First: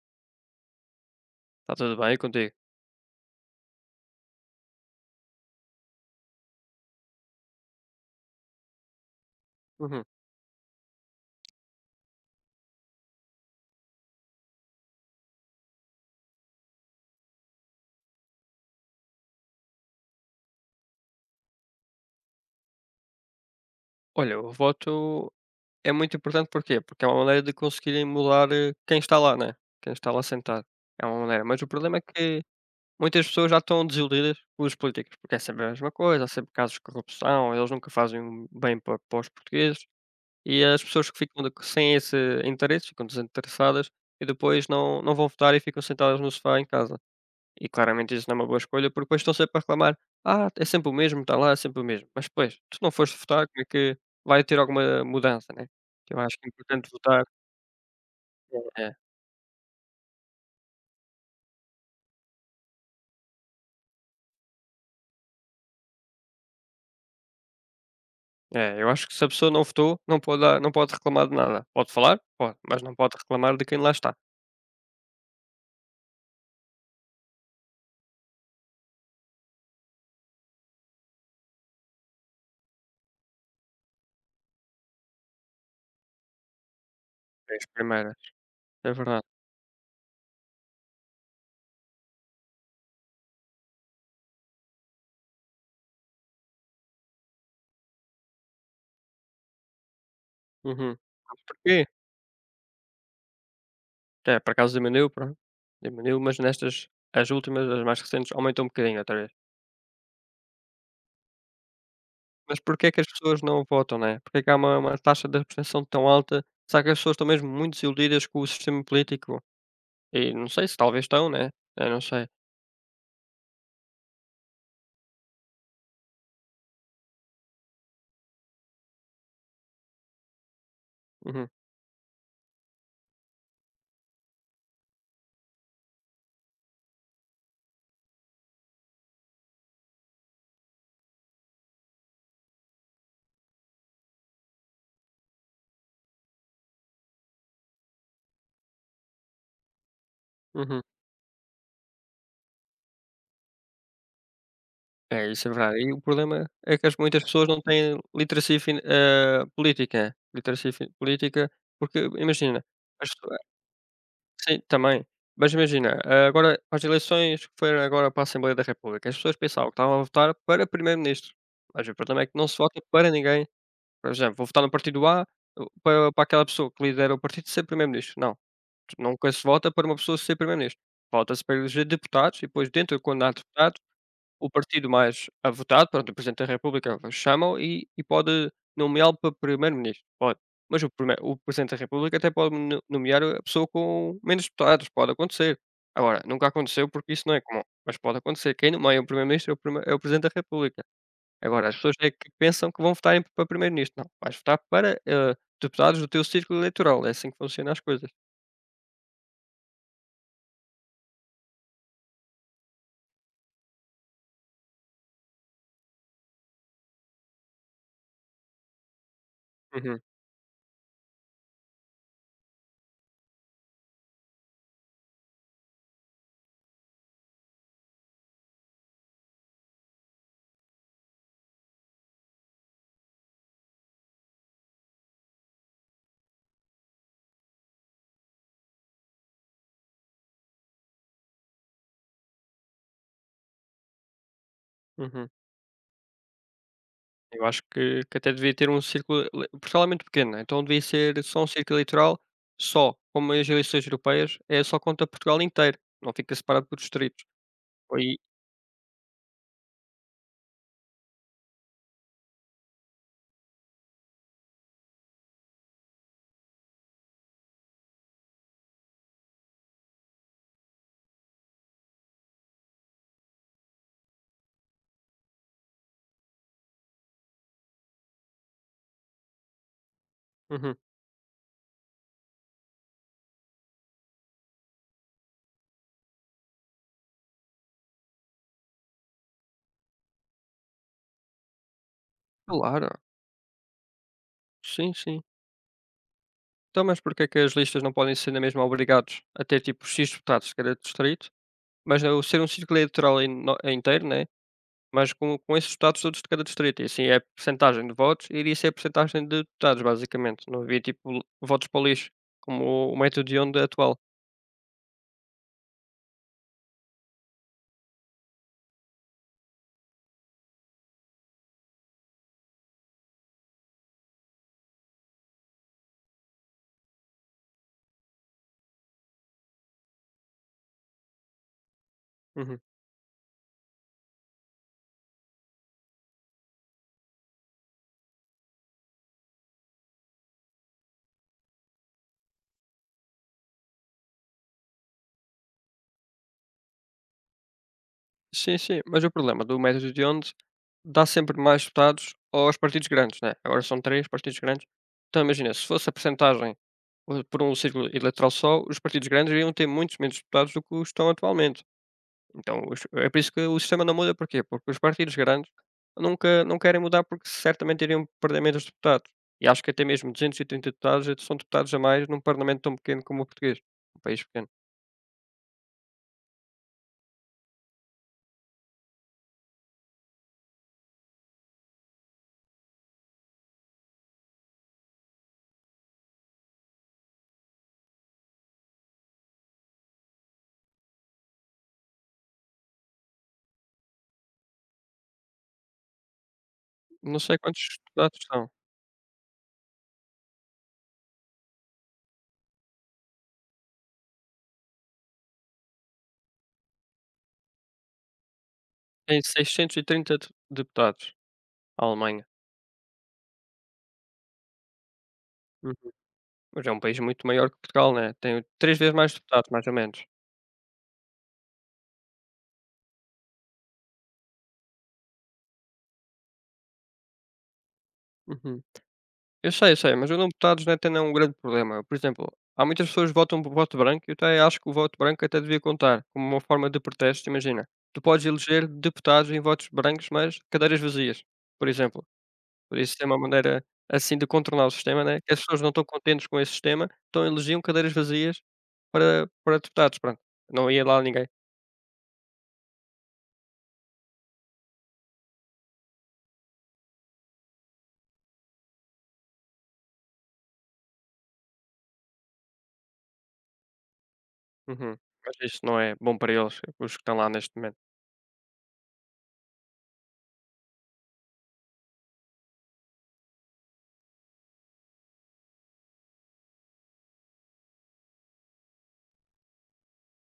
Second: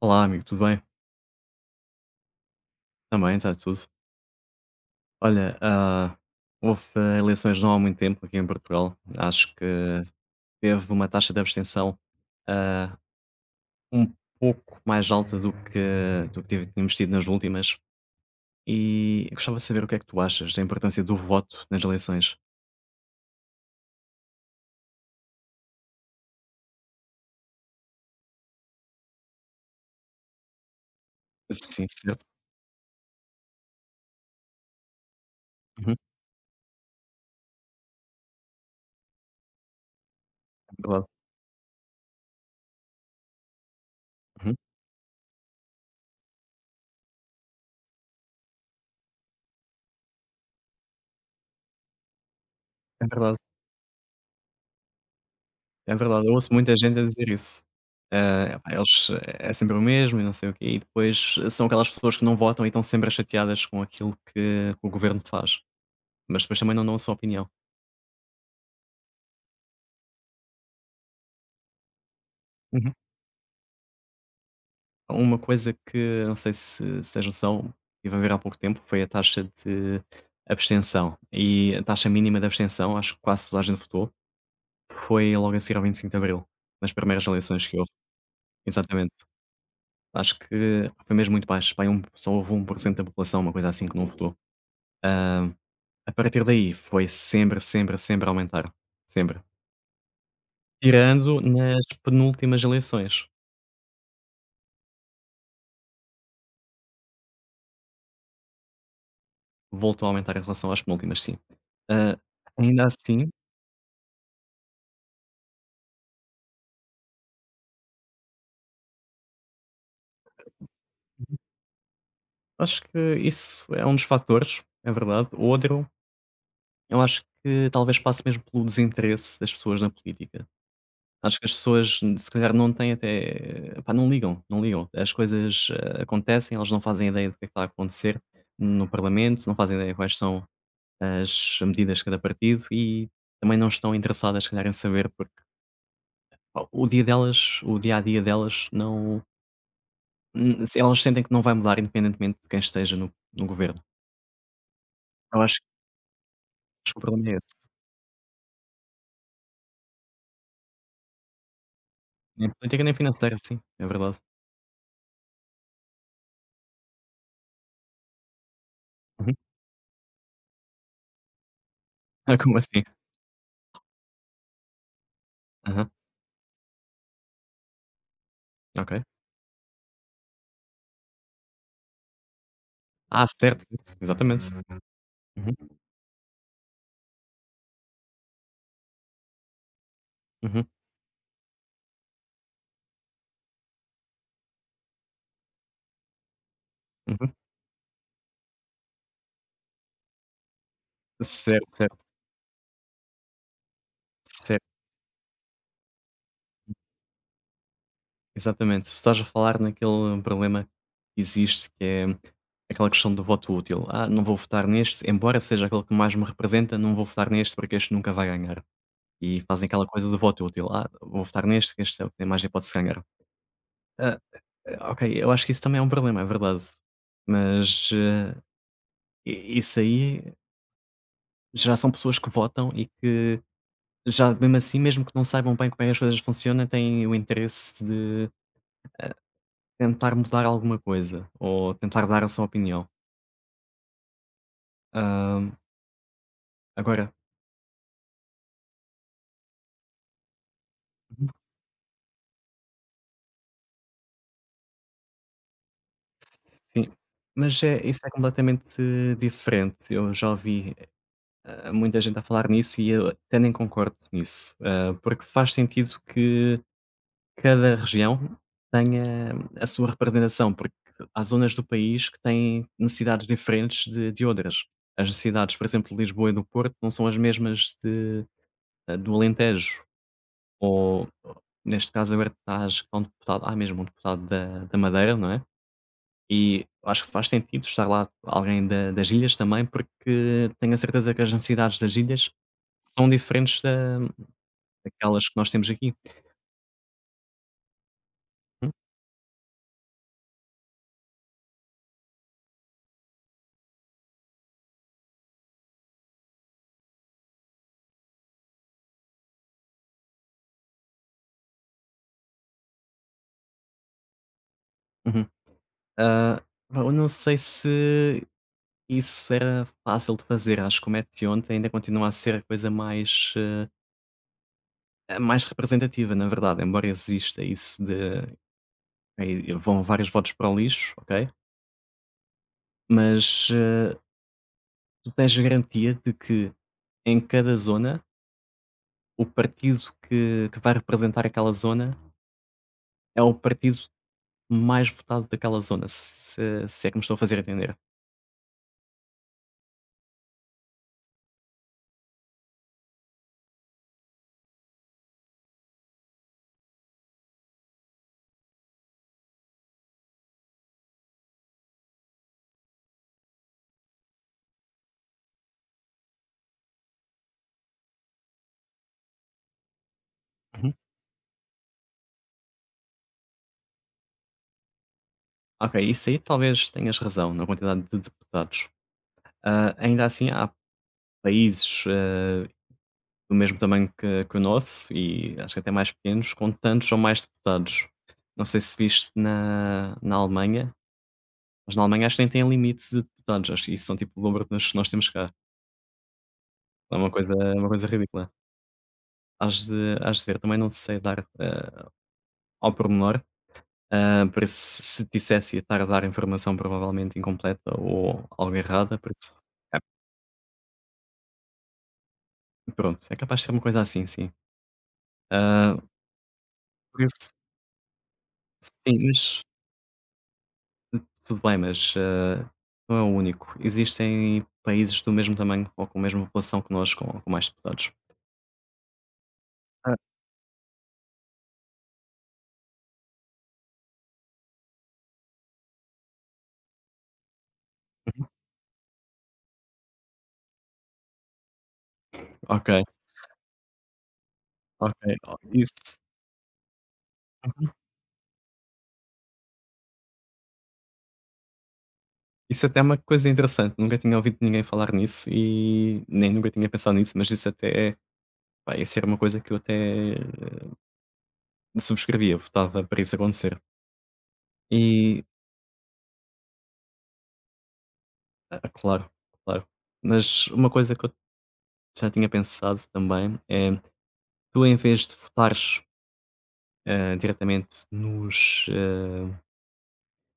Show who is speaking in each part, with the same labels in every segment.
Speaker 1: Olá, amigo, tudo bem?
Speaker 2: Está tudo bem contigo?
Speaker 1: Também, está tudo. Olha, houve eleições não há muito tempo aqui em Portugal. Acho que
Speaker 2: Uhum.
Speaker 1: teve uma taxa de abstenção ah, um pouco mais alta do que tínhamos tido nas últimas. E eu gostava de saber o que é que tu achas da importância do voto nas eleições.
Speaker 2: Olha, o voto é muito importante porquê? Porque é uma maneira de conseguirem mudar quem está lá, né? Quem está lá sentado. É uma maneira. Mas o
Speaker 1: Sim,
Speaker 2: problema é
Speaker 1: certo?
Speaker 2: que muitas pessoas já estão desiludidas com os políticos, porque é sempre a mesma
Speaker 1: Uhum, é
Speaker 2: coisa, há sempre casos de corrupção, eles nunca fazem um bem para os portugueses e as
Speaker 1: verdade.
Speaker 2: pessoas que ficam sem esse interesse ficam desinteressadas e
Speaker 1: Uhum,
Speaker 2: depois não vão votar e ficam sentadas no sofá em casa. E claramente isso não é uma boa escolha, porque depois estão sempre a reclamar: "Ah, é sempre o mesmo, está lá, é sempre o mesmo". Mas depois, tu não
Speaker 1: é
Speaker 2: foste
Speaker 1: verdade.
Speaker 2: votar, como é que vai ter alguma mudança, né?
Speaker 1: É
Speaker 2: Eu
Speaker 1: verdade, eu
Speaker 2: acho que é
Speaker 1: ouço muita
Speaker 2: importante
Speaker 1: gente a
Speaker 2: votar.
Speaker 1: dizer isso. Epá,
Speaker 2: É, é,
Speaker 1: eles é sempre o mesmo e não sei o quê, e depois são aquelas pessoas que não votam e estão sempre chateadas com aquilo que o governo faz, mas depois também não dão a sua opinião.
Speaker 2: é, eu acho que se a pessoa não votou, não pode reclamar de nada. Pode falar? Pode, mas não
Speaker 1: Uhum.
Speaker 2: pode reclamar de quem lá está.
Speaker 1: Uma coisa que não sei se tens noção, estive a ver há pouco tempo, foi a taxa de abstenção, e a taxa mínima de abstenção, acho que quase toda a gente votou, foi logo a seguir ao 25 de Abril, nas primeiras
Speaker 2: É as
Speaker 1: eleições que houve.
Speaker 2: primeiras, é
Speaker 1: Exatamente.
Speaker 2: verdade.
Speaker 1: Acho que foi mesmo muito baixo, pá, só houve 1% da população, uma coisa assim, que não votou. A partir daí foi sempre, sempre, sempre a aumentar, sempre.
Speaker 2: Uhum.
Speaker 1: Tirando
Speaker 2: Porquê?
Speaker 1: nas penúltimas eleições,
Speaker 2: É, por acaso diminuiu, pronto, diminuiu, mas nestas, as últimas, as mais recentes, aumentou um bocadinho outra vez.
Speaker 1: voltou a aumentar em relação às penúltimas, sim. Ah,
Speaker 2: Mas porquê
Speaker 1: ainda
Speaker 2: é que as
Speaker 1: assim,
Speaker 2: pessoas não votam, né? Porquê é que há uma taxa de abstenção tão alta? Será que as pessoas estão mesmo muito desiludidas com o sistema político? E não sei se talvez estão, né? Eu não sei.
Speaker 1: acho que isso é um dos fatores, é verdade. Outro, eu acho que talvez passe mesmo pelo desinteresse das pessoas na política. Acho que
Speaker 2: Uhum,
Speaker 1: as pessoas, se calhar, não têm até. Pá, não ligam, não ligam. As coisas acontecem, elas não fazem ideia do que é que está a acontecer no Parlamento, não fazem ideia quais são as medidas de cada partido e também não estão interessadas, se calhar, em saber, porque pá, o dia a dia delas, não. n- se
Speaker 2: uhum.
Speaker 1: Elas sentem que não vai mudar, independentemente de quem esteja no governo.
Speaker 2: É,
Speaker 1: Eu
Speaker 2: isso é
Speaker 1: acho,
Speaker 2: verdade. E o problema é que
Speaker 1: acho
Speaker 2: as
Speaker 1: que o
Speaker 2: muitas
Speaker 1: problema é
Speaker 2: pessoas não
Speaker 1: esse.
Speaker 2: têm literacia política. Né? Literacia fi política, porque
Speaker 1: Nem
Speaker 2: imagina,
Speaker 1: política nem
Speaker 2: as
Speaker 1: financeira,
Speaker 2: pessoas
Speaker 1: sim, é verdade.
Speaker 2: sim, também. Mas imagina, agora as eleições que foram agora para a Assembleia da República, as
Speaker 1: Uhum.
Speaker 2: pessoas pensavam que estavam a votar para primeiro-ministro, mas o problema é que
Speaker 1: Ah,
Speaker 2: não
Speaker 1: como
Speaker 2: se vota
Speaker 1: assim?
Speaker 2: para ninguém. Por exemplo, vou votar no partido A,
Speaker 1: Aham,
Speaker 2: para aquela pessoa que lidera o partido ser primeiro-ministro. Não,
Speaker 1: ok.
Speaker 2: tu nunca se vota para uma pessoa ser primeiro-ministro. Vota-se para eleger deputados e depois dentro quando
Speaker 1: Ah,
Speaker 2: há
Speaker 1: certo,
Speaker 2: deputado
Speaker 1: certo, exatamente.
Speaker 2: o partido mais a
Speaker 1: Uhum,
Speaker 2: votado, pronto, o Presidente da República chama-o e pode nomeá-lo para primeiro-ministro, pode.
Speaker 1: uhum,
Speaker 2: Mas o Presidente da República até pode no nomear a pessoa com menos deputados, pode acontecer. Agora, nunca aconteceu porque isso não
Speaker 1: uhum.
Speaker 2: é comum, mas pode acontecer. Quem nomeia o primeiro-ministro é o prime é o Presidente da República.
Speaker 1: Certo,
Speaker 2: Agora, as pessoas
Speaker 1: certo,
Speaker 2: é que pensam que vão votar para primeiro-ministro. Não, vais votar
Speaker 1: certo.
Speaker 2: para, deputados do teu círculo eleitoral, é assim que funcionam as coisas.
Speaker 1: Exatamente. Tu estás a falar naquele problema que existe, que é aquela questão do voto útil. "Ah, não vou votar neste, embora seja aquele que mais me representa, não vou votar neste porque este nunca vai ganhar". E fazem aquela
Speaker 2: Uhum,
Speaker 1: coisa do voto útil. "Ah, vou votar neste, que este é o que tem mais hipótese de ganhar". Ah, ok, eu acho que isso também é um problema, é verdade. Mas, i isso aí já são pessoas que votam e que já mesmo assim, mesmo que não saibam bem como é que as coisas funcionam, têm o interesse de tentar mudar alguma coisa ou tentar dar a sua opinião.
Speaker 2: uhum.
Speaker 1: Agora
Speaker 2: Eu acho que até devia ter um círculo ele Portugal é muito pequeno, né? Então devia ser só um círculo eleitoral só, como as eleições europeias, é só conta Portugal inteiro, não fica separado por
Speaker 1: sim,
Speaker 2: distritos.
Speaker 1: mas é isso é
Speaker 2: Aí
Speaker 1: completamente diferente. Eu já ouvi, muita gente a falar nisso e eu até nem concordo nisso, porque faz sentido que cada região tenha a sua representação, porque há zonas do país que têm necessidades diferentes de outras. As necessidades, por exemplo, de Lisboa e do Porto não são as mesmas de do Alentejo
Speaker 2: uhum.
Speaker 1: ou, neste caso, agora estás com um deputado há mesmo um deputado da Madeira, não é? E acho que faz sentido estar lá alguém da das ilhas também, porque tenho a certeza que as ansiedades das ilhas
Speaker 2: Claro,
Speaker 1: são diferentes da
Speaker 2: sim, sim.
Speaker 1: daquelas que nós temos aqui.
Speaker 2: Então, mas porquê é que as listas não podem ser na mesma
Speaker 1: Uhum.
Speaker 2: obrigados a ter tipo X deputados de cada distrito, mas ao ser um círculo eleitoral eno inteiro, né? Mas com esses deputados todos de cada distrito, e assim é percentagem de votos, e iria ser percentagem de deputados, basicamente. Não havia, tipo, votos para o lixo, como o método de Hond atual.
Speaker 1: Uhum. Ah, pá, eu não sei se isso era fácil de fazer, acho que o Meteonte ainda continua a ser a coisa mais, a mais representativa, na verdade, embora exista isso de aí vão vários votos para o lixo, ok,
Speaker 2: Uhum.
Speaker 1: mas, tu tens garantia de que em cada zona o partido que vai representar aquela zona é o partido mais votado daquela zona, se é que me estou a fazer entender.
Speaker 2: Sim, sim, mas o problema do método de Hond dá sempre mais deputados aos partidos grandes, né, agora são 3 partidos grandes. Então imagina, se fosse a percentagem, por um círculo eleitoral só, os partidos grandes iriam ter muitos menos deputados do que os estão atualmente. Então, os é por isso que o sistema não muda, porquê? Porque os partidos grandes nunca não querem mudar, porque certamente iriam perder menos deputados. E acho que até mesmo 230
Speaker 1: Uhum.
Speaker 2: deputados já são deputados a mais num parlamento tão pequeno como o português, um país pequeno.
Speaker 1: Ok, isso aí talvez tenhas razão na quantidade de deputados. Ainda assim há países, do mesmo tamanho que o nosso e acho que até mais pequenos, com tantos ou mais deputados. Não sei se viste na Alemanha, mas na Alemanha acho que nem tem limite de deputados, acho que isso são tipo o dobro das que nós temos cá.
Speaker 2: Não sei
Speaker 1: É
Speaker 2: quantos
Speaker 1: uma coisa
Speaker 2: deputados
Speaker 1: ridícula.
Speaker 2: são,
Speaker 1: Hás de ver, também não sei dar, ao pormenor, por isso se dissesse ia estar a dar informação provavelmente incompleta ou algo errada, por
Speaker 2: tem
Speaker 1: isso é
Speaker 2: 630 de deputados, a Alemanha.
Speaker 1: pronto, é capaz de ser uma coisa assim, sim. Hã,
Speaker 2: Uhum. Mas é um país
Speaker 1: por
Speaker 2: muito
Speaker 1: isso
Speaker 2: maior que Portugal, né, tem 3 vezes
Speaker 1: sim,
Speaker 2: mais
Speaker 1: mas
Speaker 2: deputados, mais ou menos.
Speaker 1: tudo bem, mas, não é o único. Existem países do mesmo tamanho ou com a mesma população que nós com mais deputados.
Speaker 2: Uhum. Eu sei,
Speaker 1: Ah,
Speaker 2: mas o número deputados não é até não é um grande problema. Por exemplo, há muitas pessoas que votam por voto branco, e eu até acho que o voto branco até devia contar como uma forma de protesto. Imagina, tu podes
Speaker 1: uhum,
Speaker 2: eleger deputados em votos brancos, mas cadeiras vazias, por exemplo.
Speaker 1: ok,
Speaker 2: Por isso é uma maneira assim de contornar o
Speaker 1: ok,
Speaker 2: sistema, né? Que
Speaker 1: ó
Speaker 2: as pessoas não estão
Speaker 1: isso.
Speaker 2: contentes com esse sistema, então elegiam
Speaker 1: Uhum.
Speaker 2: cadeiras vazias para deputados, pronto. Não ia lá ninguém.
Speaker 1: Isso até é uma coisa interessante, nunca tinha ouvido ninguém falar nisso e nem nunca tinha pensado nisso, mas isso até, é. Pá, isso era uma coisa que eu até subscrevia, votava para isso acontecer.
Speaker 2: Uhum.
Speaker 1: E,
Speaker 2: Mas isso não é bom para eles, os que estão lá neste momento.
Speaker 1: claro, claro. Mas uma coisa que eu já tinha pensado também é, tu em vez de votares, diretamente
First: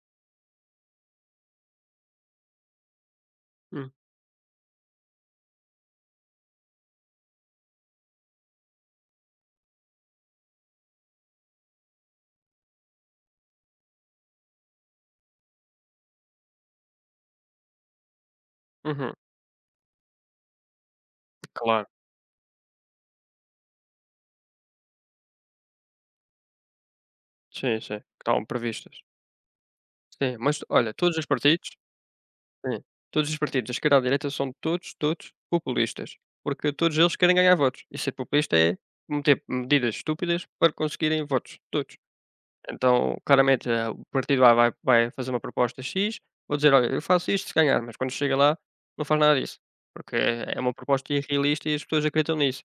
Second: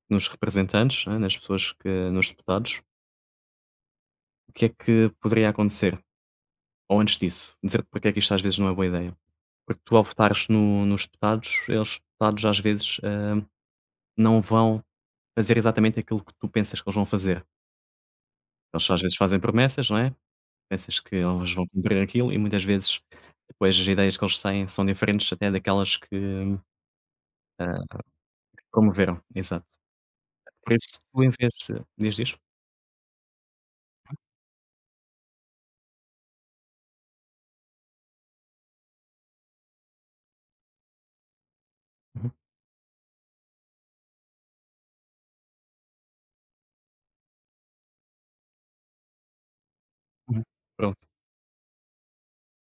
Speaker 1: nos representantes, né, nas pessoas que nos deputados,
Speaker 2: Hum.
Speaker 1: o que é que poderia acontecer? Ou antes disso, dizer-te porque é que isto às vezes não é boa ideia. Porque tu ao votares no nos deputados, eles deputados às vezes, não vão fazer exatamente aquilo que tu pensas que eles vão fazer. Eles às
Speaker 2: Uhum.
Speaker 1: vezes fazem promessas, não é? Pensas que eles vão
Speaker 2: Claro,
Speaker 1: cumprir aquilo e muitas vezes depois as ideias que eles têm são diferentes até daquelas que,
Speaker 2: sim,
Speaker 1: hã,
Speaker 2: sim, que estavam previstas.
Speaker 1: promoveram. Exato.
Speaker 2: Sim, mas
Speaker 1: Por
Speaker 2: olha,
Speaker 1: isso
Speaker 2: todos
Speaker 1: tu
Speaker 2: os
Speaker 1: em vez
Speaker 2: partidos
Speaker 1: de diz?
Speaker 2: sim, todos os partidos, da esquerda à direita, são todos, todos populistas, porque todos eles querem ganhar votos, e ser populista é meter medidas estúpidas para conseguirem votos, todos.
Speaker 1: Uhum,
Speaker 2: Então, claramente, o partido A vai fazer uma proposta X, vou dizer: "Olha, eu faço isto se ganhar", mas quando chega lá não faz nada disso, porque
Speaker 1: uhum.
Speaker 2: é uma
Speaker 1: Pronto,
Speaker 2: proposta irrealista e as pessoas acreditam nisso.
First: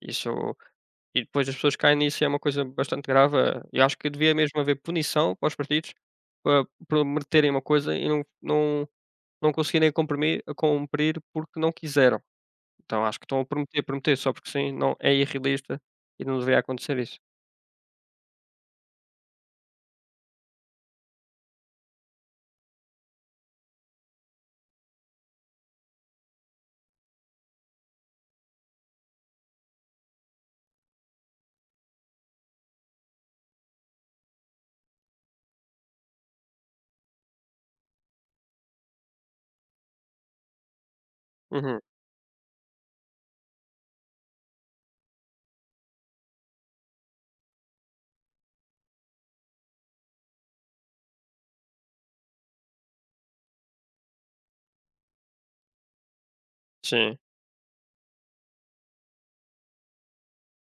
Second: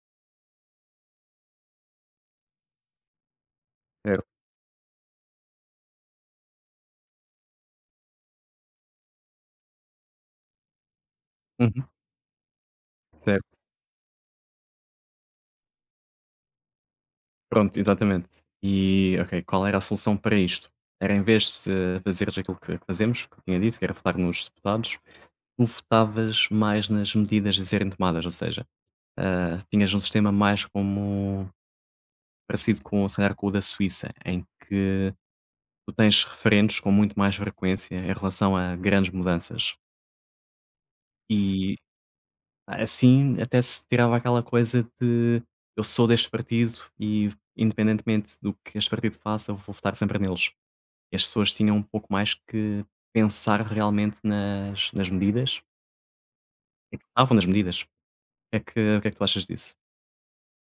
Speaker 2: Isso e depois as pessoas caem nisso e é uma coisa bastante grave, e acho que
Speaker 1: certo.
Speaker 2: devia mesmo haver punição para os partidos, pa por meterem uma coisa e não conseguirem comprimi cumprir porque não
Speaker 1: Uhum,
Speaker 2: quiseram. Então acho que estão a
Speaker 1: certo.
Speaker 2: prometer só porque sim, não é irrealista e não deveria acontecer isso.
Speaker 1: Pronto, exatamente. E, ok, qual era a solução para isto? Era em vez de fazeres aquilo que fazemos, que eu tinha dito, que era votar nos deputados, tu votavas mais nas medidas a serem tomadas, ou seja, tinhas um sistema mais como parecido com, se calhar, com o da Suíça, em que tu tens referendos com muito mais frequência em relação a grandes mudanças. E
Speaker 2: Uhum,
Speaker 1: assim até se tirava aquela coisa de eu sou deste partido e independentemente do que este partido faça, eu vou votar sempre neles. E as pessoas tinham um pouco mais que pensar realmente nas medidas, e que
Speaker 2: sim.
Speaker 1: estavam nas medidas. É que o que é que tu achas disso?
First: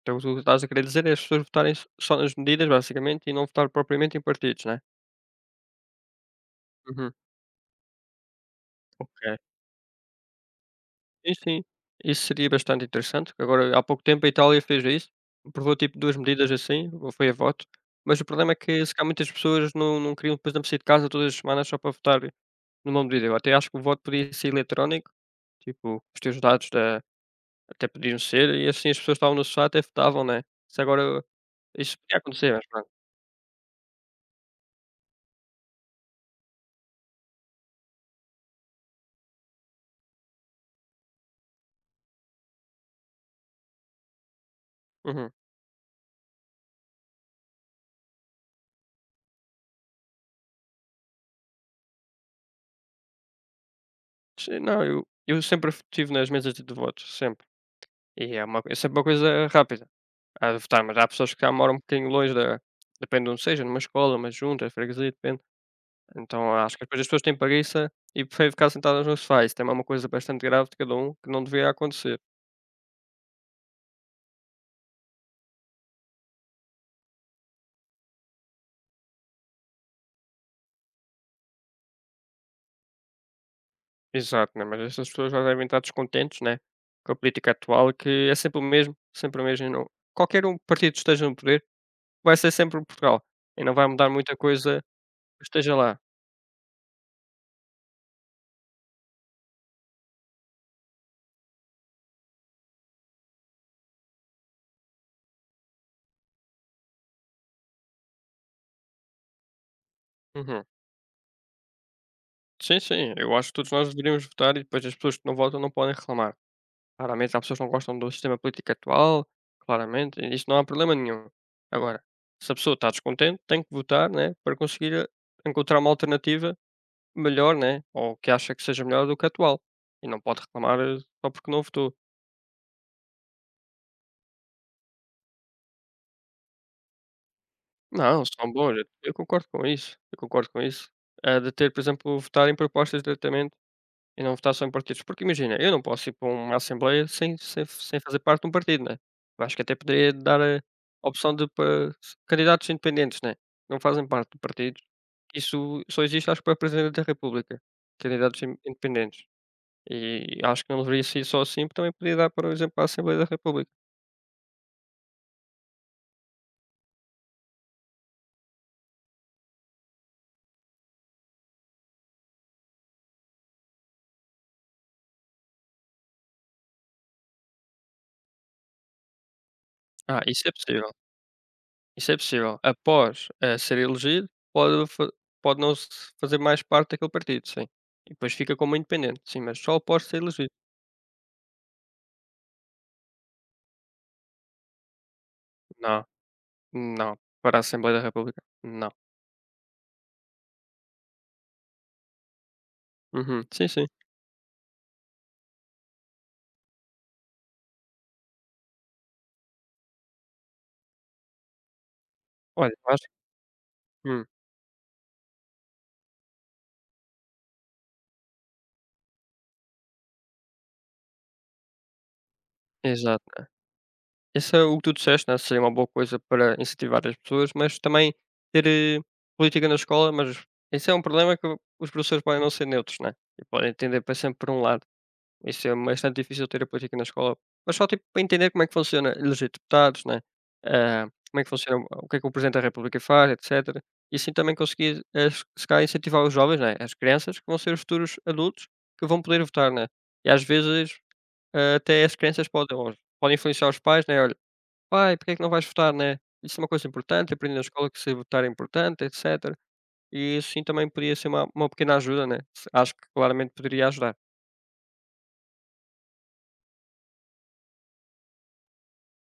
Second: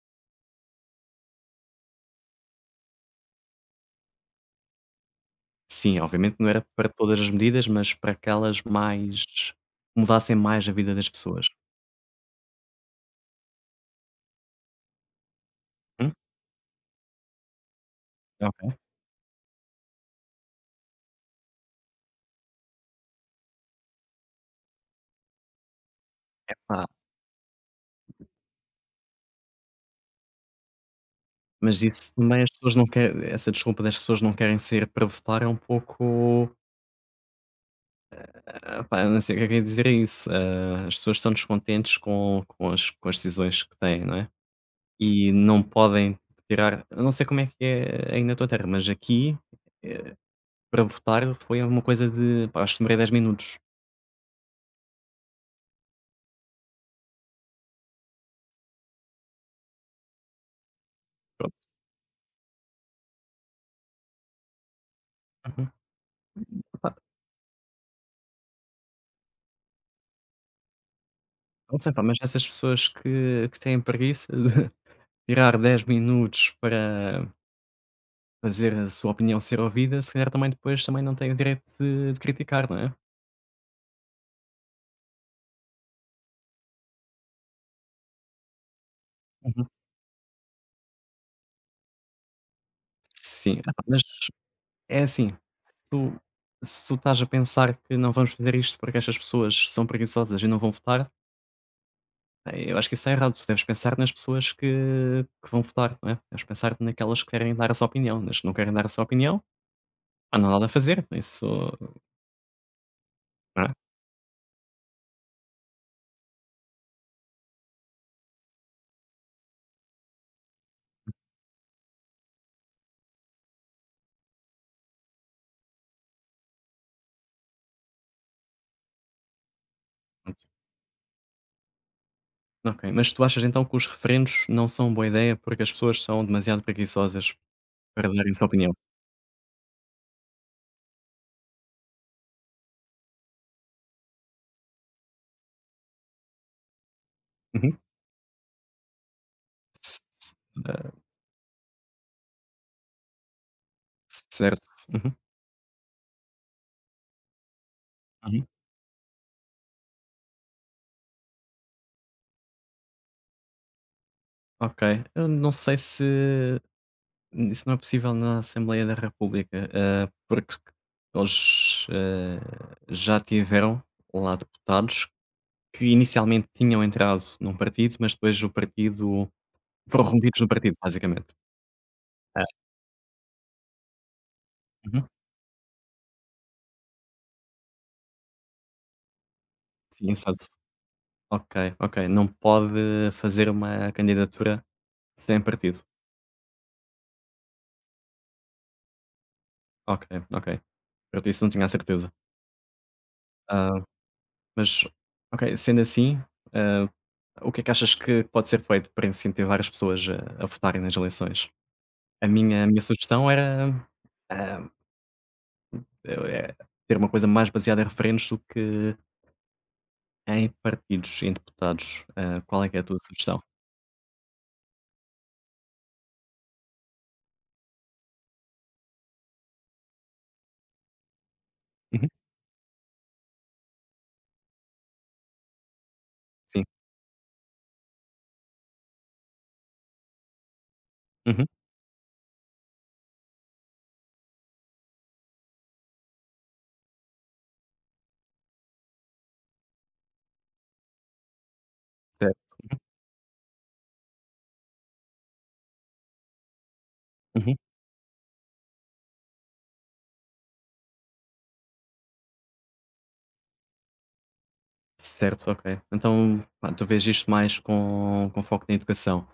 Speaker 2: Então, o que tu estás a querer dizer é as pessoas votarem s só nas medidas, basicamente, e não votar propriamente em partidos, né?
Speaker 1: Sim, obviamente não era para
Speaker 2: Uhum.
Speaker 1: todas as medidas, mas para aquelas
Speaker 2: Ok.
Speaker 1: mais mudassem mais a vida das
Speaker 2: Sim,
Speaker 1: pessoas.
Speaker 2: sim, isso seria bastante interessante. Que Agora, há pouco tempo a Itália fez isso, aprovou tipo
Speaker 1: Hum?
Speaker 2: 2 medidas assim, ou foi a voto, mas o problema é
Speaker 1: Ok.
Speaker 2: que se calhar muitas pessoas não queriam, depois não sair de casa todas as semanas só para votar numa medida. Eu até acho que o voto podia ser eletrónico, tipo, os teus dados
Speaker 1: Epá,
Speaker 2: da até podiam ser, e assim as pessoas estavam no sofá até votavam, né? Se agora
Speaker 1: mas
Speaker 2: isso
Speaker 1: isso
Speaker 2: podia
Speaker 1: também as
Speaker 2: acontecer, mas
Speaker 1: pessoas não
Speaker 2: pronto.
Speaker 1: querem essa desculpa das pessoas não querem sair para votar é um pouco, pá, eu não sei o que é que eu ia dizer a isso. Ah, as pessoas estão descontentes com as decisões que têm, não é?
Speaker 2: Uhum.
Speaker 1: E não podem tirar eu não sei como é que é aí na tua terra, mas aqui, eh, para votar foi uma coisa de pá, acho que demorei 10 minutos.
Speaker 2: Sim, não, eu sempre f estive nas mesas de votos, sempre. E é uma é sempre uma coisa rápida. Há de votar, mas há pessoas que já
Speaker 1: Pronto.
Speaker 2: moram um bocadinho longe da depende de onde seja, numa escola, numa junta, freguesia, depende.
Speaker 1: Uhum.
Speaker 2: Então acho que
Speaker 1: Pá,
Speaker 2: depois as pessoas têm preguiça e preferem ficar sentadas no sofá. Isso também é uma coisa bastante grave de cada um que não deveria
Speaker 1: não sei, pá, mas
Speaker 2: acontecer.
Speaker 1: essas pessoas que têm preguiça de tirar 10 minutos para fazer a sua opinião ser ouvida, se calhar também depois também não têm o direito de criticar, não é?
Speaker 2: Exato, né, mas essas pessoas já devem estar descontentes, né, com a política atual que é sempre o mesmo e
Speaker 1: Uhum.
Speaker 2: não qualquer um partido que esteja no poder vai ser sempre Portugal
Speaker 1: Sim,
Speaker 2: e
Speaker 1: epá,
Speaker 2: não vai
Speaker 1: mas
Speaker 2: mudar muita coisa
Speaker 1: é assim,
Speaker 2: que esteja
Speaker 1: se
Speaker 2: lá.
Speaker 1: tu se tu estás a pensar que não vamos fazer isto porque estas pessoas são preguiçosas e não vão votar. Eu acho que isso está errado. Tu deves pensar nas pessoas que vão votar, não é? Deves pensar naquelas que querem dar a sua opinião, nas que não querem dar a sua opinião, pá, não há
Speaker 2: Uhum.
Speaker 1: nada a fazer, isso
Speaker 2: Sim, sim, eu acho que
Speaker 1: não
Speaker 2: todos
Speaker 1: é?
Speaker 2: nós deveríamos votar e depois as pessoas que não votam não podem reclamar. Claramente há pessoas que não gostam do sistema político atual, claramente, e isso não há problema nenhum. Agora, se a pessoa está descontente, tem que votar, né, para conseguir encontrar uma alternativa melhor, né, ou que acha que seja melhor do que a atual. E não
Speaker 1: Pronto,
Speaker 2: pode reclamar só porque não votou.
Speaker 1: ok. Mas tu achas então que os referendos não são boa ideia porque as pessoas são demasiado preguiçosas para
Speaker 2: Não,
Speaker 1: darem a sua
Speaker 2: são
Speaker 1: opinião?
Speaker 2: bons, eu concordo com isso, eu concordo com isso. De ter, por exemplo, votar em propostas diretamente. E não votar só em partidos, porque imagina, eu não posso ir para uma assembleia
Speaker 1: Uhum.
Speaker 2: sem fazer parte de um partido, né. Eu acho que até
Speaker 1: Ce
Speaker 2: poderia dar a
Speaker 1: ah,
Speaker 2: opção de para candidatos independentes, né, não fazem parte de
Speaker 1: certo.
Speaker 2: partidos,
Speaker 1: Uhum,
Speaker 2: isso só existe acho que para Presidente da República, candidatos
Speaker 1: uhum.
Speaker 2: in independentes. E acho que não deveria ser só assim, porque também poderia dar, por exemplo, para a Assembleia da República.
Speaker 1: Ok. Eu não sei se isso não é possível na Assembleia da República, porque eles, já tiveram lá deputados que inicialmente tinham entrado num partido, mas depois o partido foram
Speaker 2: Ah,
Speaker 1: removidos
Speaker 2: isso
Speaker 1: do
Speaker 2: é
Speaker 1: partido,
Speaker 2: possível,
Speaker 1: basicamente.
Speaker 2: isso é
Speaker 1: É.
Speaker 2: possível. Após, ser elegido,
Speaker 1: Uhum.
Speaker 2: pode não se fazer mais parte daquele partido, sim. E depois fica como independente, sim, mas só após
Speaker 1: Sim,
Speaker 2: ser
Speaker 1: exato.
Speaker 2: elegido.
Speaker 1: Ok, ok. Não pode fazer uma candidatura sem partido.
Speaker 2: Não. Não, para a Assembleia da República, não.
Speaker 1: Ok, ok. Eu isso não tinha a certeza.
Speaker 2: Uhum. Sim,
Speaker 1: Ah,
Speaker 2: sim.
Speaker 1: mas, ok, sendo assim, ah, o que é que achas que pode ser feito para incentivar as pessoas a votarem nas eleições? A
Speaker 2: Olha,
Speaker 1: minha
Speaker 2: eu acho que.
Speaker 1: sugestão era,
Speaker 2: Hum,
Speaker 1: ah, eh, ter uma coisa mais baseada em referendos do que em partidos, em deputados, qual é que é a tua sugestão?
Speaker 2: exato. Isso é o que tu disseste, né, seria uma boa coisa para incentivar as pessoas, mas também ter, política na escola, mas isso é um problema que os
Speaker 1: Uhum,
Speaker 2: professores podem não ser neutros, né, e podem tender para sempre para um lado. Isso é bastante difícil ter
Speaker 1: sim,
Speaker 2: apoio aqui na escola, mas só tipo para entender como é que funciona eleger deputados, né? Ah, como é
Speaker 1: uhum,
Speaker 2: que funciona, o que é que o Presidente da República faz, etcétera. E assim também conseguir, se calhar incentivar os jovens, né, as crianças, que vão ser os futuros adultos que vão poder votar, né? E às vezes, até as crianças
Speaker 1: certo,
Speaker 2: podem, ou podem influenciar os pais, né? Olha, pai, porque é que não vais votar, né? Isso é uma coisa importante, aprendi
Speaker 1: Uhum.
Speaker 2: na escola que se votar é importante, etcétera. E isso sim também podia ser uma pequena ajuda, né? Acho que claramente poderia ajudar.
Speaker 1: Certo, ok. Então, pá, tu vês isto mais com foco na educação,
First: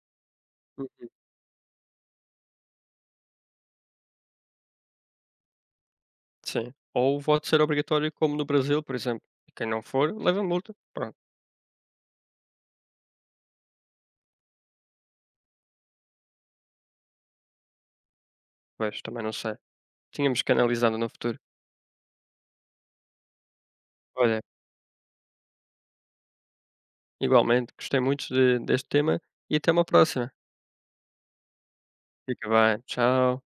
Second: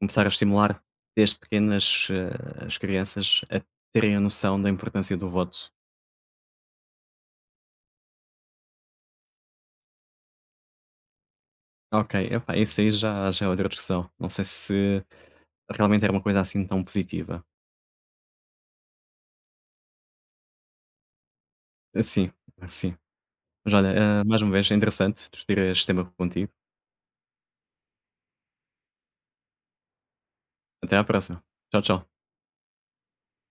Speaker 1: começar a estimular desde pequenas, as crianças a terem a noção da importância do voto.
Speaker 2: Sim. Ou o voto ser obrigatório como no Brasil, por exemplo. E quem não for, leva multa. Pronto,
Speaker 1: Ok, epá, isso aí já já é outra discussão, não sei se realmente era uma coisa assim tão positiva.
Speaker 2: pois, também não sei. Tínhamos que analisar no futuro.
Speaker 1: Sim, sim. Mas olha,
Speaker 2: Olha,
Speaker 1: mais uma vez é interessante discutir este tema contigo.
Speaker 2: igualmente, gostei muito de deste tema e até uma próxima.
Speaker 1: Até à próxima. Tchau, tchau.
Speaker 2: Fica bem, tchau.